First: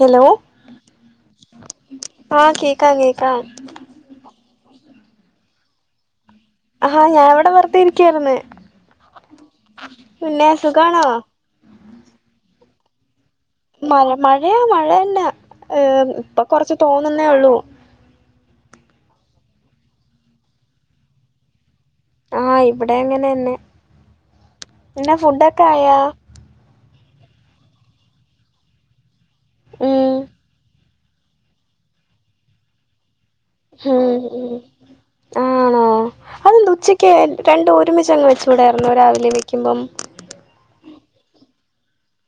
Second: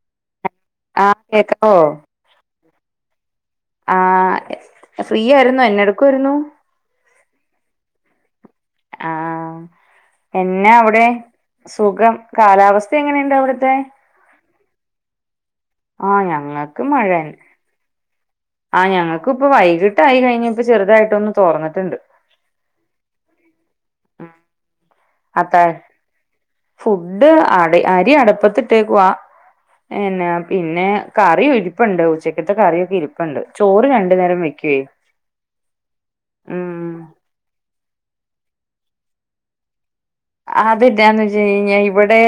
Hello ആഹ് കേക്കാവോ? ആഹ് കേക്കാ കേക്കാം ആഹ് ഫ്രീയായിരുന്നോ? എന്ന എടുക്കുവായിരുന്നു? ആഹ്‌ ഞാ ഇവടെ വെറുതേയിരിക്കുവായിരുന്ന് ആഹ്‌ എന്ന സുഖാണോ അവിടെ സുഖം കാലാവസ്ഥ എങ്ങനെയ്ണ്ട് അവിടുത്തെ? ഓഹ് മഴെഴ മഴയന്നെ ‌ ആഹ് ഇപ്പൊ കൊറച്ച് ഞങ്ങക്ക് തോർന്നെന്നേ മഴന്നെ ഒള്ളൂ ആഹ് ഞങ്ങക്ക്പ്പോ വൈകിട്ടായി കഴിഞ്ഞപ്പോ ചെറുതായിട്ടൊന്ന് തോർന്നിട്ട്ണ്ട് ആഹ് ഇവിടെയങ്ങനന്നെ എന്താ അത്താ ഫുഡൊക്കായോ? ഫുഡ് അടി അരി അടപ്പത്തിട്ടേക്കുവാ ഉം എന്ന പിന്നെ കറിയും ഇരിപ്പുണ്ട് ഉച്ചക്കത്തെ കറിയൊക്കെ ഇരിപ്പുണ്ട് ചോറ് രണ്ടു ഉം നേരം ഉം വെക്കുവേ ആണോ? അതെന്ത് ഉം ഉച്ചക്ക് രണ്ടും ഒരുമിച്ചങ്ങ് വെച്ചൂടായിരുന്നോ രാവിലെ വെക്കുമ്പം? അത് എന്ന വെച്ചയ്ഞ്ഞാ ഇവിടെ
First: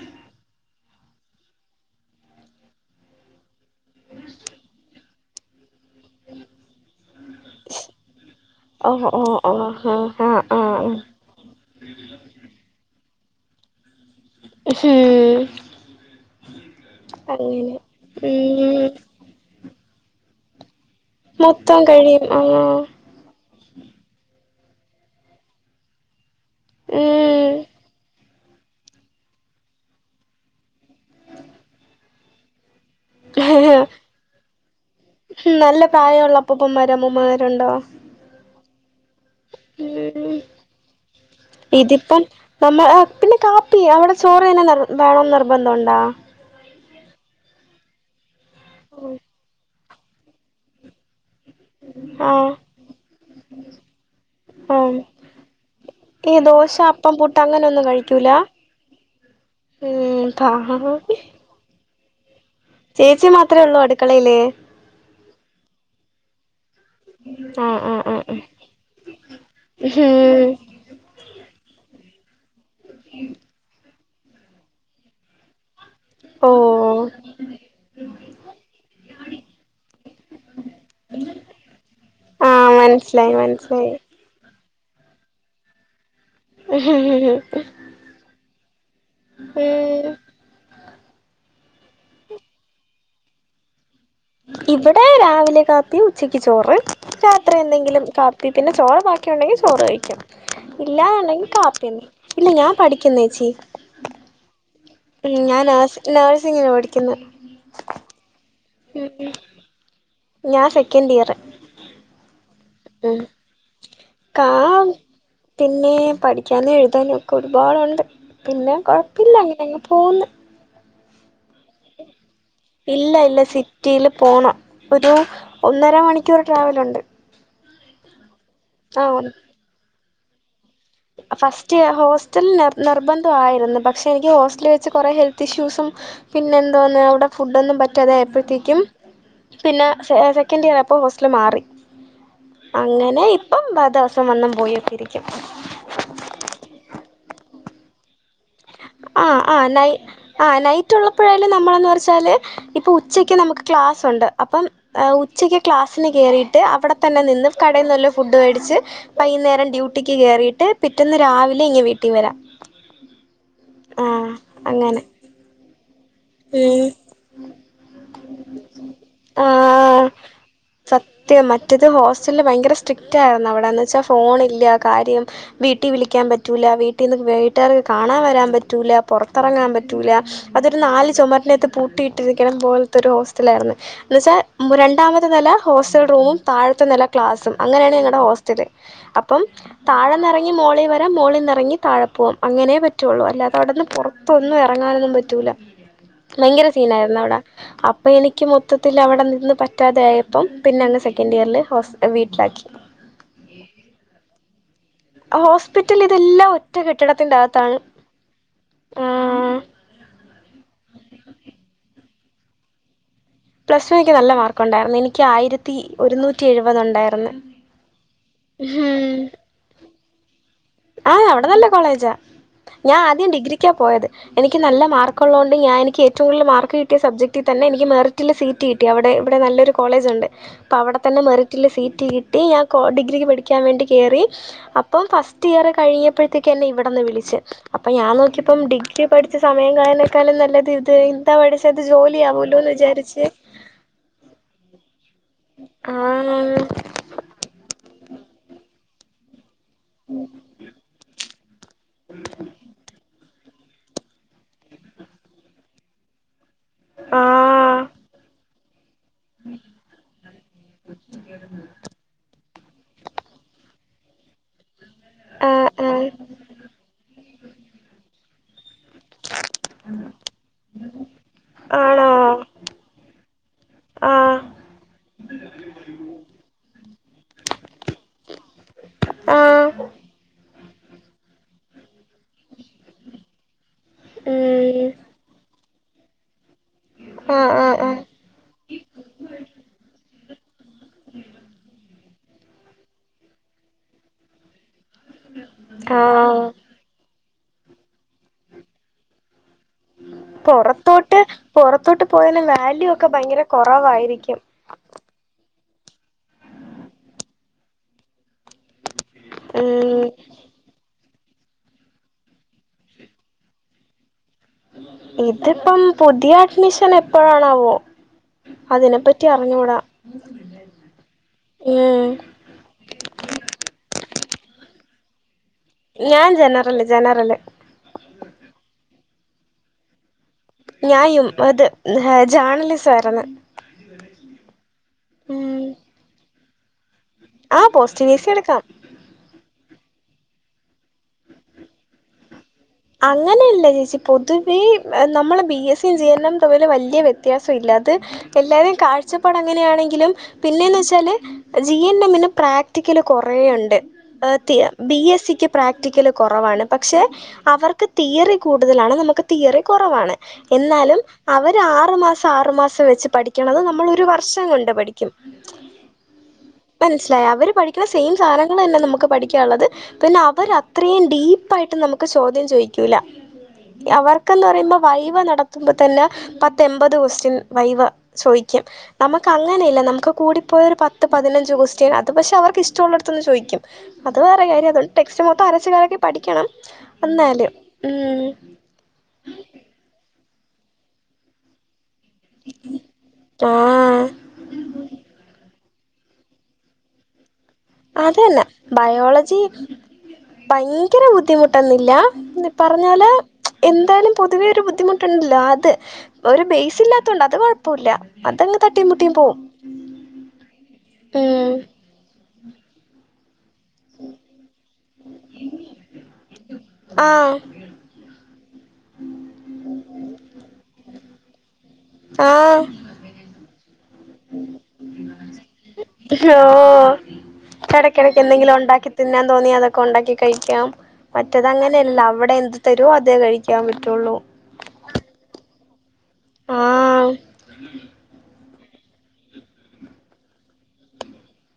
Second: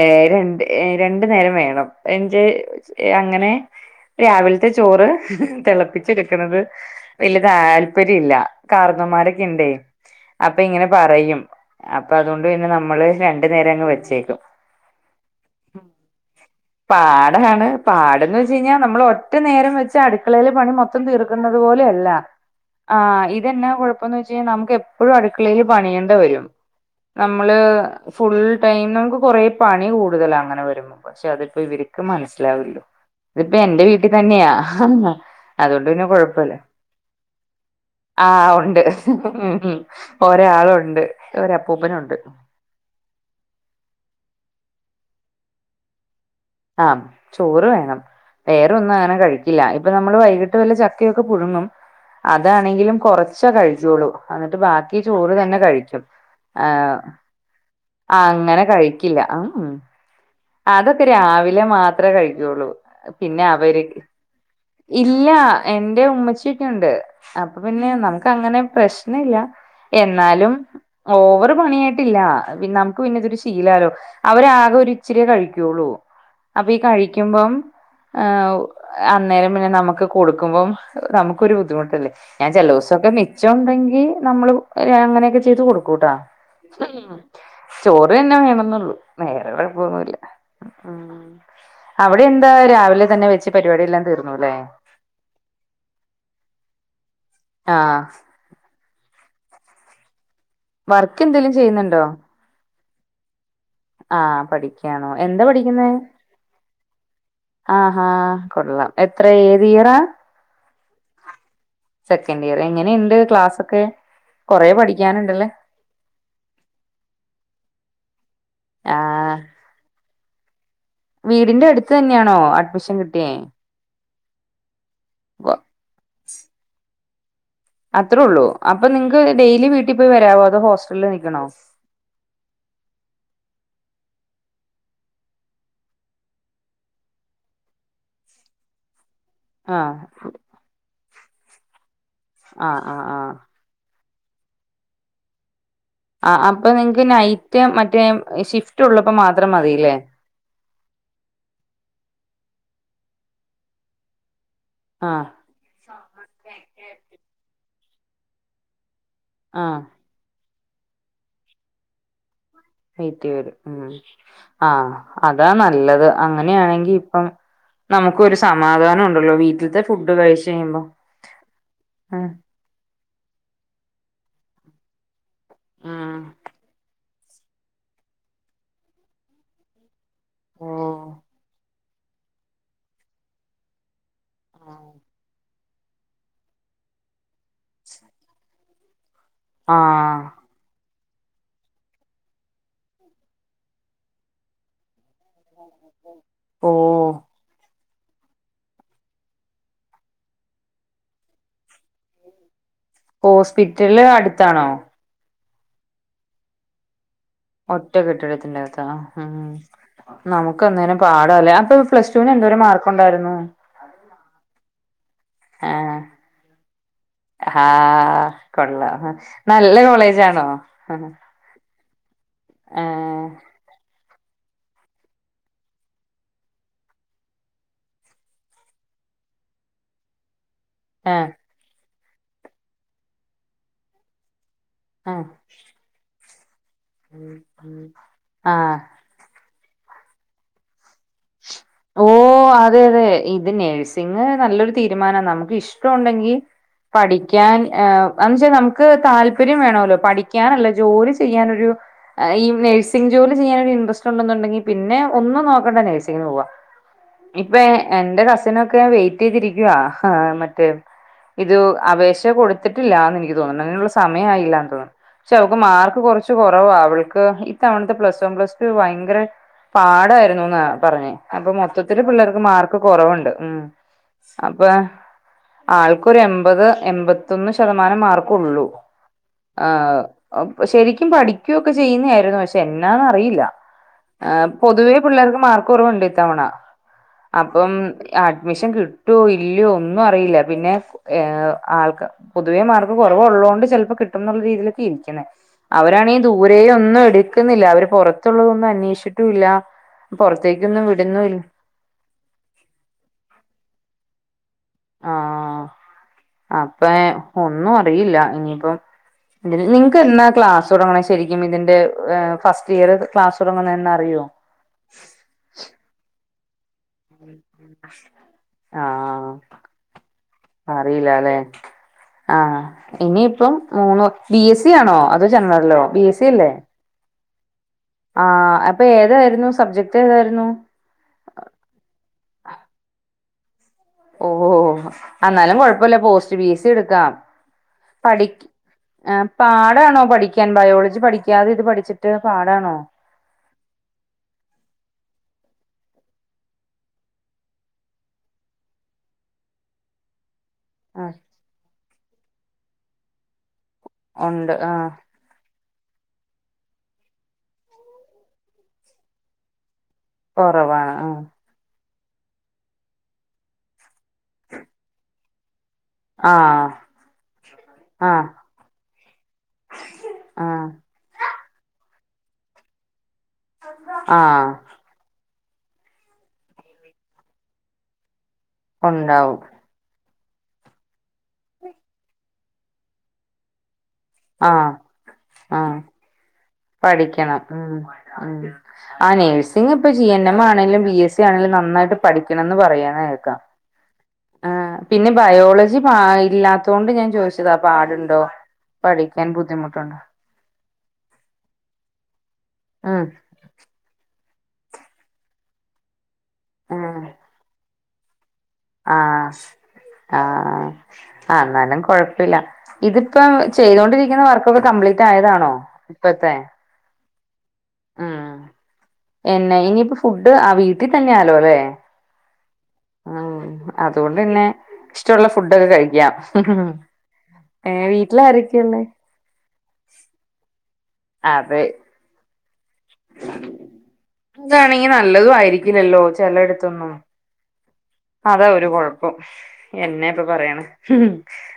ഏഹ്‌ രണ്ട് ഏഹ് രണ്ടു നേരം വേണം എന്റെ അങ്ങനെ രാവിൽത്തെ ചോറ് തെളപ്പി ച്ചെട്ക്ക്ണത് വല്ല്യ താല്പര്യല്ല ഓഹ് ഓഹ് കാർന്നോന്മാരൊക്കെ ഓഹ് ഇണ്ടേ ആഹ് ആഹ് അപ്പയിങ്ങനെ ആഹ് പറയും അപ്പൊ അതോണ്ട് പിന്നെ നമ്മള് രണ്ട് നേരങ്ങ് വെച്ചേക്കും ഉം പാടാണ് അങ്ങനെ പാടെന്ന് വെച്ച് കഴിഞ്ഞാ ഉം നമ്മള് ഒറ്റ നേരം വെച്ച് അടുക്കളയില് പണി മൊത്തം തീർക്കുന്നത് മൊത്തം പോലയല്ല കഴിയും ആഹ് ആഹ് ഈ ഇതെന്നാ കൊഴപ്പംന്ന് വെച്ച് കഴിഞ്ഞാ നമ്മുക്ക് എപ്പഴും അടുക്കളേല് പണിയണ്ടെ വരും നമ്മള് ഫുൾ ടൈം നമുക്ക് കൊറേ പണി കൂടുതല അങ്ങനെ വരുമ്പം പക്ഷെ അതിപ്പോ ഇവര്ക്ക് മനസ്സിലാവില്ലല്ലോ ഇതിപ്പോ എന്റെ ഉം വീട്ടി തന്നെയാ നല്ല അതോണ്ട് പിന്നെ പ്രായമുള്ള കൊഴപ്പമില്ല അപ്പൂപ്പന്മാരും അമ്മൂമ്മമാരുണ്ടോ ആഹ് ഉണ്ട് ഉം ഒരാളുണ്ട് ഒരപ്പൂപ്പനുണ്ട് ഇതിപ്പം നമ്മ ആഹ് പിന്നെ കാപ്പി അവിടെ ചോറ് തന്നെ നിർ വേണം നിർബന്ധോണ്ടോ? ആഹ് ചോറ് വേണം വേറൊന്നും അങ്ങനെ കഴിക്കില്ല ഇപ്പ നമ്മള് വൈകിട്ട് ട്ട് വല്ല ചക്കയൊക്കെ പുഴുങ്ങും ആഹ് അതാണെങ്കിലും കൊറച്ചേ കഴിച്ചോള്ളൂ എന്നിട്ട് ബാക്കി ആഹ് ചോറ് തന്നെ കഴിക്കും ഈ ദോശ, ആഹ് അപ്പം, പുട്ട് അങ്ങ ങ്ങനൊന്നും കഴി അങ്ങനെ കഴിക്കില്ല ഉം ഉം അതൊക്കെ രാവിലെ മാത്രേ കഴിക്കൊള്ളൂ ചേച്ചി മാത്രേ ഒള്ളോ അടുക്കളേല്? ഇല്ല എന്റെ ഉമ്മച്ചിയൊക്കെയുണ്ട് അപ്പ ആഹ് പിന്നെ ആഹ് ആഹ് നമക്ക് അങ്ങനെ പ്രശ്നല്ല ആഹ് ഉം എന്നാലും ഓവറ് പണിയായിട്ടില്ല പിന്നെ നമുക്ക് പിന്നെ ഇതൊരു ശീലാലോ അവരാറ് കൊരി ച്ചിരിയെ കഴിക്കൊള്ളൂ അപ്പി ഓഹ് കഴിക്കുമ്പം ആഹ് അന്നേരം പിന്നെ നമ്മക്ക് കൊടുക്കുമ്പം നമുക്കൊരു ബുദ്ധിമുട്ടല്ലേ ഞാൻ ആഹ് ചെലോസൊക്കെ മനസ്സിലായി മനസ്സിലായി മിച്ചോണ്ടെങ്കി നമ്മള് അങ്ങനെയൊക്കെ ചെയ്ത് കൊടുക്കൂട്ടാ ഉം ചോറെന്നെ വേണംന്നൊള്ളു വേറെ കൊഴ ഉം ഉം അവിടെ എന്താ രാവിലെ തന്നെ വെച്ച് പരിപാടിയെല്ലാം തീർന്നുല്ലേ ഇവടെ രാവിലെ കാപ്പി, ഉച്ചയ്ക്ക് ചോറ്, രാത്രി ആഹ് എന്തെങ്കിലും ക പ്പി പിന്നെ ചോറ് ബാക്കിയുണ്ടെങ്കി ചോറ് കഴിക്കും വർക്ക് ഇല്ലാന്നുണ്ടെങ്കി എന്തേലും ചെയ്യുന്നുണ്ടോ കാപ്പിയെന്നെ ഇല്ല ഞാൻ പഠിക്കുന്നേച്ചി ആഹ് പഠിക്കാ ഉം ഞാൻ നേഴ് നേഴ്സിങ്ങിന് പഠിക്ക്ന്ന് ആഹ് ഹാ കൊള്ളാം എത്ര ഏതിയറ? ഞാൻ സെക്കൻഡ് ഇയർ സെക്കന്റ് ഇയർ എങ്ങനെണ്ട് ഉം ക്ലാസൊക്കെ കൊറേ പഠിക്കാനുണ്ടല്ലേ? പിന്നേ പഠിക്കാനും എഴുതാനൊക്കെ ഒരു പാടുണ്ട് പിന്നെ കൊഴപ്പില്ല ആഹ് അങ്ങനെ അങ് പോകുന്ന് വീടിന്റെ അട് ഇല്ല ഇല്ല സി റ്റീല് പോണം ഒരു വ- ഒന്നര മണിക്കൂർ ട്രാവലുണ്ട് അത്രേ ഒള്ളൂ അപ്പ ആ നിങ്ങക്ക് ഡെയിലി വീട്ടി പോയി വരാവോ അതോ ഹോസ്റ്റലി നിക്കണോ? റ്റിയ ഹോസ്റ്റല് നിർബന്ധയിരുന്നു പക്ഷേ എനിക്ക് ഹോസ്റ്റലി വെച്ച് കൊറേ ഹെൽത്ത് ഇഷ്യൂസും പിന്നെന്തോന്ന് അവിടെ ഫുഡ്ഡോന്നും പറ്റാതായപ്പോഴത്തേക്കും പിന്നെ ആഹ് സെ സെക്കന്റ് ഇയറാ അപ്പോ ഹോസ്റ്റല് മാറി ആഹ് ആഹ് അങ്ങനെ ആഹ് ഇപ്പം ബ ദിവസം വന്നും പോയൊക്കെ ഇരിക്കും ആഹ് അപ്പൊ നിങ്ങക്ക് നൈറ്റ് മറ്റേ ഷിഫ് ആഹ് ആഹ് നൈ ആഹ് നൈറ്റ് ഉള്ളപ്പോഴായാലും നമ്മളന്ന് പറച്ചാല് ഇപ്പൊ ഉച്ചക്ക് നമുക്ക് ക്ലാസ്സുണ്ട് അപ്പം ആഹ് ഉച്ചക്ക് ക്ലാസ്സിന് കേറിട്ട് അവിടെ തന്നെ നിന്ന് കടെന്ന് വല്ല ഫുഡ് വേടിച്ച് വൈകുന്നേരം ആഹ് ഡ്യൂട്ടിക്ക് കേറീട്ട് പിറ്റന്ന് രാവിലെ ഇങ് വീട്ടീ വരാം വീട്ടി വരും ഉം ആ ആഹ് അങ്ങനെ അതാ നല്ലത് ഉം അങ്ങനെയാണെങ്കി ഇപ്പം നമുക്കൊരു സമാധാനൊ ആഹ് സത്യം മറ്റേത് ഹോസ്റ്റലില് ഭയങ്കര സ്ട്രിക്റ്റ് ആയിരുന്നു അവിടെ ന്ന് വെച്ചാ ഫോണില്ല കാര്യം വീട്ടി ഉം വിളിക്കാൻ പറ്റൂല്ല വീ ട്ടീന്ന് വീട്ടാർക്ക് കാണാൻ വരാൻ പറ്റൂല്ല പൊറത്തിറങ്ങാൻ പറ്റൂല അതൊരു ഓഹ് നാല് ചൊമരിനകത്ത് പൂട്ടിയിട്ടിരിക്ണ പോലത്തൊരു ഹോസ്റ്റലായിരുന്നു എന്ന് വെച്ചാ രണ്ടാമത് നെല ഹോസ്റ്റൽ റൂമും താഴത്തെ നെല ക്ലാസും അങ്ങനെണ് ഞങ്ങടെ ഹോസ്റ്റല് അപ്പം ആഹ് താഴെന്നിറ നി മേളീ വെരാം മോളിന്നിറങ്ങി താഴെ പോവും അങ്ങനെ പറ്റെള്ളൂ അല്ലാതെ അവിടുന്ന് പുറത്തൊന്നും എറങ്ങാനൊന്നും പറ്റ് റ്റൂല ഭയങ്കര ഓഹ് സീനായിരുന്നു അവടെ അപ്പൊ എനിക്ക് [unintelligible] മൊത്തത്തില് അവിടെ നിന്ന് പറ്റാതായപ്പം പിന്നെങ്ങ് സെക്കന്റിയറില് ഹോസ് വീട്ടിലാക്കി ഹോസ്പിറ്റല് അടുത്താണോ. ഹോസ്പിറ്റല് ഇതെല്ലാ ഒറ്റ കെട്ടിടത്തിന്റാത്. ഒറ്റ കെട്ടിടത്തിന്റെ അകത്താ ഉം. നമുക്ക് എന്തേരം പാടല്ലെ. അപ്പൊ പ്ലസ്ടുന് എന്തേരം മാർക്കുണ്ടായിരുന്നു. പ്ലസ്ടു നിക്ക് നല്ല മാർക്കുണ്ടായിരുന്നു നിക് ക്ക് ആ യിരത്തി ഏഹ് ഒരുന്നൂറ്റി എഴുപത് ഉണ്ടായിരുന്നു, ആഹ് ഹാ കൊള്ളാം ഹും. നല്ല കോളേജാണോ? ആഹ് അവിടെ നല്ല കോളേജാ. ഞാൻ ആദ്യം ഡിഗ്രിക്കാ പോയത്. എനിക്ക് നല്ല മാർക്കുള്ളോണ്ട് ഞാൻ എനിക്ക് ഏറ്റവും കൂടുതൽ മാർക്ക് കിട്ടിയ, സബ്ജക്റ്റിൽ തന്നെ എനിക്ക് മാർ റ്റില് സീറ്റ് കിട്ടി. അവിടെ ഇവിടെ നല്ലൊരു കോളേജുണ്ട്. അപ്പം അവിടെത്തന്നെ ആഹ് മെറിറ്റില് സീറ്റ് കിട്ടി. ഞാൻ കോ ഡിഗ്രിക്ക് പഠിക്കാൻ വേണ്ടി കേറി. അപ്പം ആഹ് ഫസ് റ്റിയർ കഴിഞ്ഞപ്പെഴ്തേക്ക് എന്നെ ഇവിടെന്ന് വിളിച്ച്. അപ്പൊ ഞാന് നോക്കിയപ്പം ആഹ് ഡിഗ്രി ഒക്കെ പഠിച്ച് സമയം കളയ്ണക്കാളും നല്ലത് ഇത്. പഠിച്ചത് ഓഹ് ജോലിയാവുമല്ലോന്ന് അതെ അതെ വിചാരിച്ച് ഇത് നെഴ്സ്. ഇങ്ങനെ നല്ലൊരു തീരുമാനാ. നമുക്കിഷ്ടണ്ടെങ്കീ. ആഹ് പഠിക്കാൻ ഏം ന്ന്ച്ചാ നമ്മ്ക്ക് താൽ പര്യം വേണല്ലോ. പഠിക്കാനെല്ല ജോലി ചെയ്യാനോരു ഈ നഴ്സിംഗ്. ജോലി ചെയ്യാൻ ഇൻട്രസ്റ്റ് ഉണ്ടെന്നുണ്ടെങ്കി പിന്നെ, ഒന്നും നോക്കെണ്ടാ. നെഴ്സിങ്ങിന് പോവാ. ഇപ്പൊ, ആഹ് എന്റെ കസിനൊക്കെ വെയിറ്റെയ്തിരിക്കുവാ. ഹാ മറ്റേ. ഇതു അപേക്ഷ കൊടുത്തിട്ടില്ലാന്നെനിക്ക് തോന്നണ് അയ്നുള്ള സമയായില്ലാന്ന് തോന്നുന്നു. പക്ഷെ അവക്ക് ആഹ് മാർക്ക് ആഹ് കുറച്ച് കുറവാ. അവൾക്ക് ഇതവണത്തെ പ്ലസ് വൺ പ്ലസ് ഭയങ്കര പാടായിരുന്നുന്നാ പറഞ്ഞെ അപ്പ മൊത്തത്തില് ആണോ പിള്ളേ അത്രക്ക് മാർക്ക് കുറവുണ്ട്. ഉം ആഹ് അപ്പെ ആൾക്കൊരു എൺപത്, എൺപത്തൊന്ന് ശതമാനം. മാർക്കെള്ളൂ. ആഹ് ആഹ് ശെരിക്കും പഠിക്കെക്ക ചെയ്യുന്നെ പക്ഷെ എന്നാന്നറിയില്ല ആഹ് ഉം പൊതുവേ പിള്ളേർക്ക് മാർക്ക് കുറവുണ്ട്. ഇത്തവണ ആഹ് അപ്പം ആഹ് ആഹ് അഡ്മിഷൻ കിട്ടേ, ഇല്ലൃയോ, ഒന്നും അറിയില്ല പിന്നെ. ഏഹ് ആൾക്ക് പൊതുവേ മാർക്ക് കുറവുള്ളേണ്ട്. ചെൽപ്പം കിട്ടുന്നുള്ള രീതിയിലൊക്കെ ഇരി അങ്ങനെ അവരാണങ്കി ആഹ് ദൂരെയെന്നും എടുക്കുന്നില്ല. അവര് പെറ തുള്ളതെന്നും അന്വേഷിച്ചിട്ടുല്ലാ പുറത്തേക്കൊന്നും വിട് ഇട്ട് പുറത്തോട്ട് പോയാല്. വാല്യൂ ഒക്കെ ഭയങ്കര കുറവായിരിക്കും. ആഹ് അപ്പെ ഒന്നും അറിയില്ല ഇനി. അപ്പം ഉം നിക്കെന്നാ ക്ലാസ് തുടങ്ങ്ണ്ച് ശരിക്കും ഇതിന്റെ ഫസ്റ്റ് ഇയർ, ക്ലാസ് തുടങ്ങുന്നെന്നാ. അറിയേ? ഇതിപ്പം പുതിയ അഡ്മിഷെൻ എപ്പോഴാണാവോ. അതിനെപ്പറ്റി അറിഞ്ഞൂടാ. അറീല ലെ ഉം ആഹ് ഇനിയിപ്പം മൂന്നു ബി. എസ്. ബി സി ആണോ. അതോ ജനറലേ, ബി. എസ്. സി. അല്ലെ. അല്ല ജെനറല്. ആഹ്, അപ്പ ഏതായിരുന്നു. സബ്ജക്ട് ഏതായിരുന്നു. ഞായും, അത്. ഏഹ് ജാണലിസായിരുന്നു. ഓഹ് എന്നാലും ഉം കൊഴപ്പല്ല. Post B. സി. എടുക്കാം. ആഹ് പോസ്റ്റ് ബി. സി. എടുക്കാം. ഏഹ് പാടാണോ പഠിക്കാൻ. ബയോളജി പഠിക്കാതെ, ഇത് പഠിച്ചിട്ട്. പാടാണോ? അങ്ങനെയല്ല ചേച്ചി പൊതുവേ നമ്മളെ ബി. എസ്. സി ജിഎൻട്രവലും വല്യ വ്യത്യാസല്ലാ അത്. എല്ലാരേം കാഴ്ചപ്പാട് അങ്ങനെയാണെങ്കിലും. പിന്നെ ആഹ് ന്നെച്ചാല്. ജി. എൻ. എമ്മിന്. പ്രാക്ടിക്കല് കുറെണ്ട്. ഉണ്ട് ആതിയ ആഹ് ബി എസ് സിക്ക് പ്രാക്ടിക്കല് കുറവാണ് പക്ഷെ അവർക്ക് തിയറി കൂടുതലാണ് നമുക്ക് തിയറി കുറവാണ് കൊറവാണ് എന്നാലും അവര് ആറു മാസം ആറു മാസം വെച്ച് പഠിക്കണത് നമ്മൾ ഒരു വർഷം കൊണ്ട് പഠിക്കും ആഹ് മനസ്സിലായ അവര് പഠിക്കണ സെയിം ആഹ് സാധനങ്ങൾ തന്നെ നമുക്ക് പഠിക്കാനുള്ളത് പിന്നെ ആഹ് അവര് ആഹ് അത്രയും ഡീപ്പായിട്ട് നമുക്ക് ചോദ്യം ചോദിക്കൂല അവർക്കന്ന് ആഹ് പറയുമ്പോ വൈവ നടത്തുമ്പോ തന്നെ പത്ത് എമ്പത് ക്വൊസ്റ്റ്യൻ വൈവ ചോയിക്കും നമുക്ക് ഉണ്ടാവും അങ്ങനില്ല നമുക്ക് കൂടി പ്പോയ ഒരു പതിനഞ്ച് ക്വൊസ്റ്റ്യൻ അത് പക്ഷേ അവർക്ക് ഇഷ്ടുള്ളടത്തുന്ന് ചോയിക്കും അത് വേറെ കാര്യം ആഹ് അതൊണ്ട് ടെക്സ്റ്റ് മൊത്തം ആഹ് അരച്ചുകാലക്കി പഠിക്കണം പഠിക്കണം എന്നാലും മ് ഉം മ് ആ നഴ്സിംഗ് ഇപ്പ ജി എൻ എം ആണെലും ബി എസ് സി ആണെങ്കിലും നന്നായിട്ട് പഠിക്കണംന്ന് പറയാന കേക്കാം ആഹ് ആ പിന്നെ ബയോളജി പ ഇല്ലാത്ത കൊണ്ട് ഞാൻ ചോയിച്ച ഇതാ പാടുണ്ടോ പഠിക്കാൻ ബുദ്ധിമുട്ടുണ്ടോ പയ്ങ്കര ബുദ്ധിമുട്ടൊന്നില്ല ഉം പിന്നിപ്പറഞ്ഞാല് എന്തായാലും പൊതുവെ ഒരു ബുദ്ധിമുട്ടുണ്ടല്ലോ അത് ഒരു ബെയസ് ഇല്ലാതൊണ്ട അത്കൊഴ് പ്പല്ല അതങ്ങ് തട്ടിയും മുട്ടിയും ആഹ പോവും ആഹ ഉം അന്നാലും കൊഴപ്പില്ല ഇതിപ്പം ചെയ്തൊണ്ടിരിക്കുന്ന വർക്കൊക്കെ കംപ്ലീറ്റായതാണോ ഇപ്പഴത്തെ ആഹ് ഉം എന്ന ഇനിയിപ്പ ഫുഡ് ആ വീട്ടിൽ തന്നെ ആലോ ല്ലേ ആഹ് ആഹ് അതോണ്ട്ന്നെ ഇഷ്ടമുള്ള ഫുഡൊക്കെ കഴിക്കാം ഓ ഏ ഇടക്കിടക്ക് എന്തെങ്കിലും വീട്ടിലാരൊക്കെണ്ട് ഉണ്ടാക്കി തിന്നാൻ തോന്നിയ അതൊക്കെ ഒണ്ടാക്കി കഴിക്കാം മറ്റത് അതെ അങ്ങനെയല്ലല്ലോ അവിടെ എന്ത്‌ തര്വോ അതേ കഴിക്കാൻ പറ്റുള്ളൂ ജ്ജാണെങ്കി നല്ലതും ആയിരിക്കില്ലല്ലോ ചെലയിടത്തൊന്നും ആഹ് [inaudible] അതാ ഒരു കുഴപ്പം എന്നാ ഇപ്പൊ പറയണെ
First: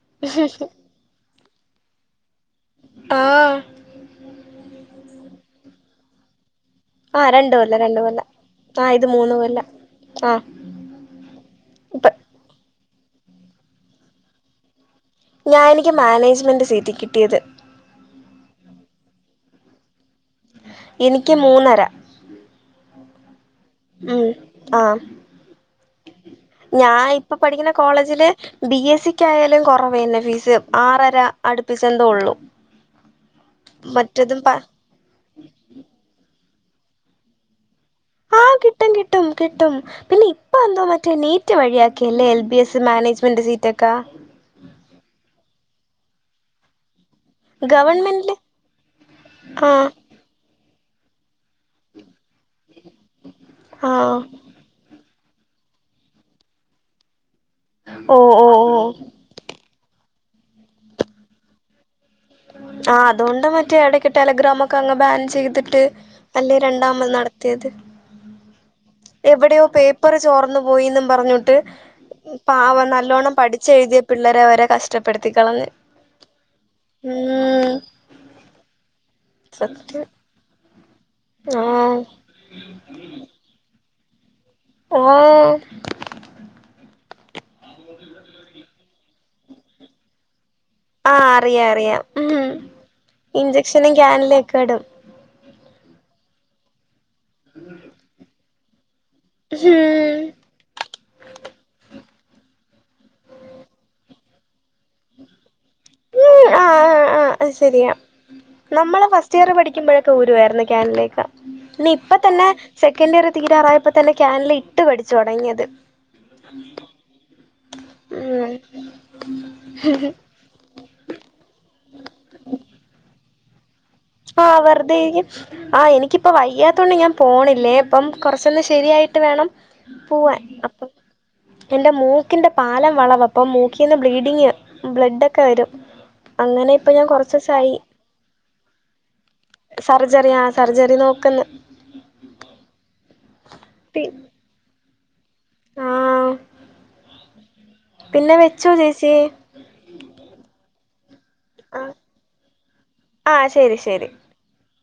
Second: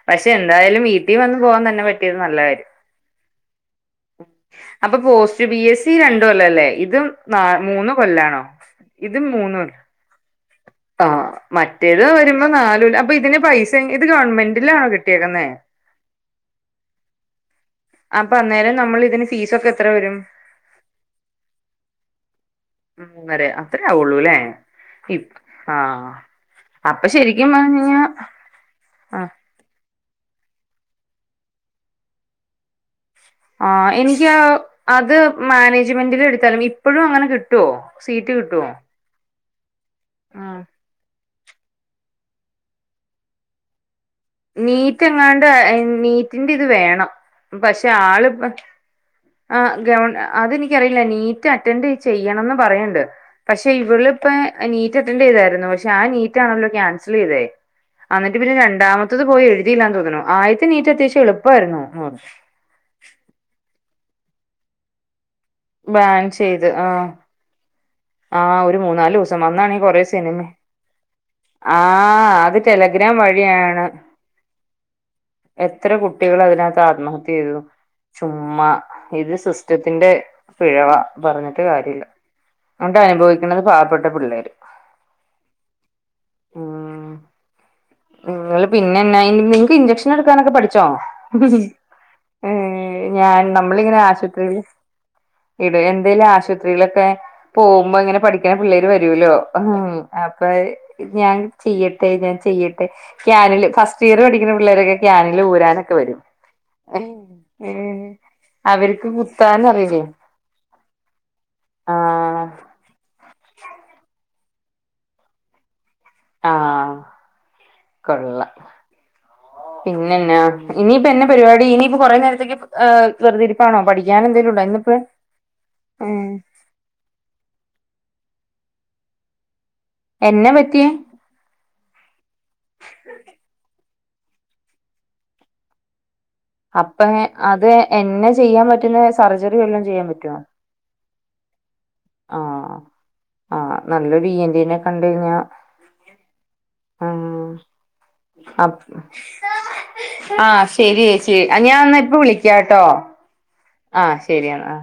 പക്ഷെ എന്തായാലും വീട്ടി വന്ന് പോകാൻ തന്നെ പറ്റിയത് നല്ല കാര്യം ആഹ് അപ്പൊ പോസ്റ്റ് ബി എസ് സി രണ്ടുകൊല്ലല്ലേ? ഇതും ആഹ് ന രണ്ട് കൊല്ലം മൂന്ന് രണ്ട് കൊല്ലം കൊല്ലാണോ ആഹ് ഇത് ഇതും മൂന്ന് കൊല്ലം ആഹ് ആഹ് മറ്റേത് ഇപ്പ വരുമ്പോ നാല് കൊല്ലം അപ്പൊ ഇതിന് പൈസ ഇത് ഗവൺമെന്റിലാണോ കി ഞാ എനിക്ക് മാനേജ്മെൻറ് സീറ്റി കിട്ടിയത് അപ്പൊ അന്നേരം നമ്മൾ ഇതിന് ഫീസോക്കെ എത്ര വരും എനിക്ക് മൂന്നര മംന്നരയ ആഹ് അത്രേ ഉം ആവുള്ളൂല്ലേ ആഹ് ഇപ് ആഹ് ഞാൻ അപ്പൊ ഇപ്പൊ ശരിക്കും പഠിക്കുന്ന പറഞ്ഞഴിഞ്ഞ കോളേജില് ബി എസ് സി ക്കായാലും കുറവന്നെ ഫീസ് ആറര അടുപ്പിച്ചെന്തോള്ളു ആഹ് എനിക്ക് അത് മാനേജ്മെന്റില് എടുത്താലും ഇപ്പഴും അങ്ങനെ കിട്ടുവോ സീറ്റ് കിട്ടുവോ ട്ടും കിട്ടും പിന്നെ ഇപ്പ ആഹ് എന്തോ മറ്റേ നീറ്റ് റ്റ് വഴിയാക്കി അല്ലേ എൽ ബി എസ് മാനേജ്മെൻറ് സീറ്റൊക്കെ നീറ്റ് എങ്ങാണ്ട് നീറ്റിന്റെ ഇത് വേണം പക്ഷെ ആള് ഗവൺമെന്റില് ഇപ്പ ആ ആഹ് ഗവൺ അതെനിക്കറിയില്ല നീ റ്റ് അറ്റൻഡ് ചെയ്യണംന്ന് പറയണ്ട് പക്ഷെ ആഹ് ഇവളിപ്പ നീറ്റ് അറ്റൻഡ് ചെയ്തായിരുന്നു പക്ഷെ ആ നീറ്റ് ആണല്ലോ ക്യാൻസൽ ചെയ്തെ ഓഹ് എന്നിട്ട് പിന്നെ ഓഹ് ഓഹ് രണ്ടാമത്തെ ത്തത് പോയി എഴുതിയില്ലാന്ന് തോന്നണു ആദ്യത്തെ നീറ്റ് അത്യാവശ്യം എളുപ്പമായിരുന്നു ആഹ് അതുകൊണ്ട് മറ്റേ ഇടക്ക് ടെലഗ്രാം ഒക്കെ അങ്ങ് ബാൻ ചെയ്തിട്ട് ബാൻ അല്ലെ ചെയ്ത് രണ്ടാത് ആഹ് നട ത്തിയത് ആഹ് ഒരു മൂന്നാലു ദിവസം അന്നാണെ കൊറെ സിനിമയെ ചോർന്നു പോയിന്നും പറഞ്ഞിട്ട് ആഹ് അത് ടെലഗ്രാം വഴി വഴിയാണ് പിള്ളരെ അവരെ കഷ്ടപ്പെടുത്തി കളഞ്ഞു എത്ര കുട്ടികളാ അതിനകത്ത് ആത്മഹത്യ ചെയ്തു ചുമ്മാ ഇത് സത്യം സിസ്റ്റത്തിന്റെ പിഴവ പറഞ്ഞിട്ട് ആഹ് കാര്യമില്ല അതുകൊണ്ട് അനുഭവിക്കണത് പാവപ്പെട്ട പിള്ളേരും ഓഹ് ഉം നിങ്ങള് പിന്നെ എന്നായി നിങ്ങക്ക് ഇഞ്ചെക്ഷൻ എടുക്കാനൊക്കെ പഠിച്ചോ ആഹ് ച്ചോ അറിയാം അറിയാം ഉം ഞാൻ ഇഞ്ചക്ഷനും നമ്മളിങ്ങനെ ക്യാനിലൊക്കെ ഇടും ആശുപത്രിയില് എന്തേലും ആശുപത്രികളൊക്കെ പോകുമ്പോ ഇങ്ങനെ പഠിക്കണ പിള്ളേര് വരൂല്ലോ ഉം അപ്പോ ഞാൻ ചെയ്യട്ടെ ഞാൻ ചെയ്യട്ടെ ക്യാനിൽ ഫസ്റ്റ് ഇയർ പഠിക്കുന്ന പിള്ളേരൊക്കെ ക്യാനില് ഊരാനൊക്കെ വരും ഉം ഉം ആഹ് ആഹ് അത് ഉം ശരിയാ നമ്മള് ഫസ്റ്റ് ഇയർ പഠിക്കുമ്പോഴക്കെ ഊരുവായിരുന്നു ക്യാനിലൊക്കെ പിന്നെ ഇപ്പ ആഹ് തന്നെ സെക്കൻഡ് ഇയർ തീരാറായപ്പോ തന്നെ ക്യാനില് ഇട്ട് പഠിച്ചു തുടങ്ങിയത് ആഹ് ഉം കൊള്ളാം പിന്നെന്നാ ഇനിയിപ്പൊ എന്ന പരിപാടി ഇനിപ്പോ കൊറേ നേരത്തേക്ക് വെറുതിരിപ്പാണോ പണി ആഹ് വെറുതെ ഇരിക്കും ആഹ് ഉം എനിക്കിപ്പ വയ്യാത്തോണ്ട് ഞാൻ പോണില്ലേ അപ്പം കൊറച്ചൊന്ന് ശരിയായിട്ട് വേണം പോവാൻ എന്നാ പറ്റിയേ അപ്പം എന്റെ മൂക്കിന്റെ പാലം വളവ് അപ്പം മൂക്കിൽ നിന്ന് ബ്ലീഡിങ് ബ്ലഡ്ക്കെ വരും അങ്ങനെ ഇപ്പൊ ഞാൻ കുറച്ച് ദിവസയി എന്നാ ചെയ്യാൻ പറ്റുന്നെ സർജറി വെല്ലോം സർജറി ആഹ് സർജറി നോക്ക്ന്ന് ആഹ് ആഹ് പി നല്ലൊരു ഇയൻടിനെ കണ്ട് കഴിഞ്ഞാ ആഹ് ആഹ് പിന്നെ വെച്ചോ അപ്പ ചേച്ചി ആഹ് ശരി ചേച്ചി ആഹ് ഞാൻഎന്നാ ഇപ്പം വിളിക്കാട്ടോ ആഹ് ശരി ആഹ് ശരി എന്നാ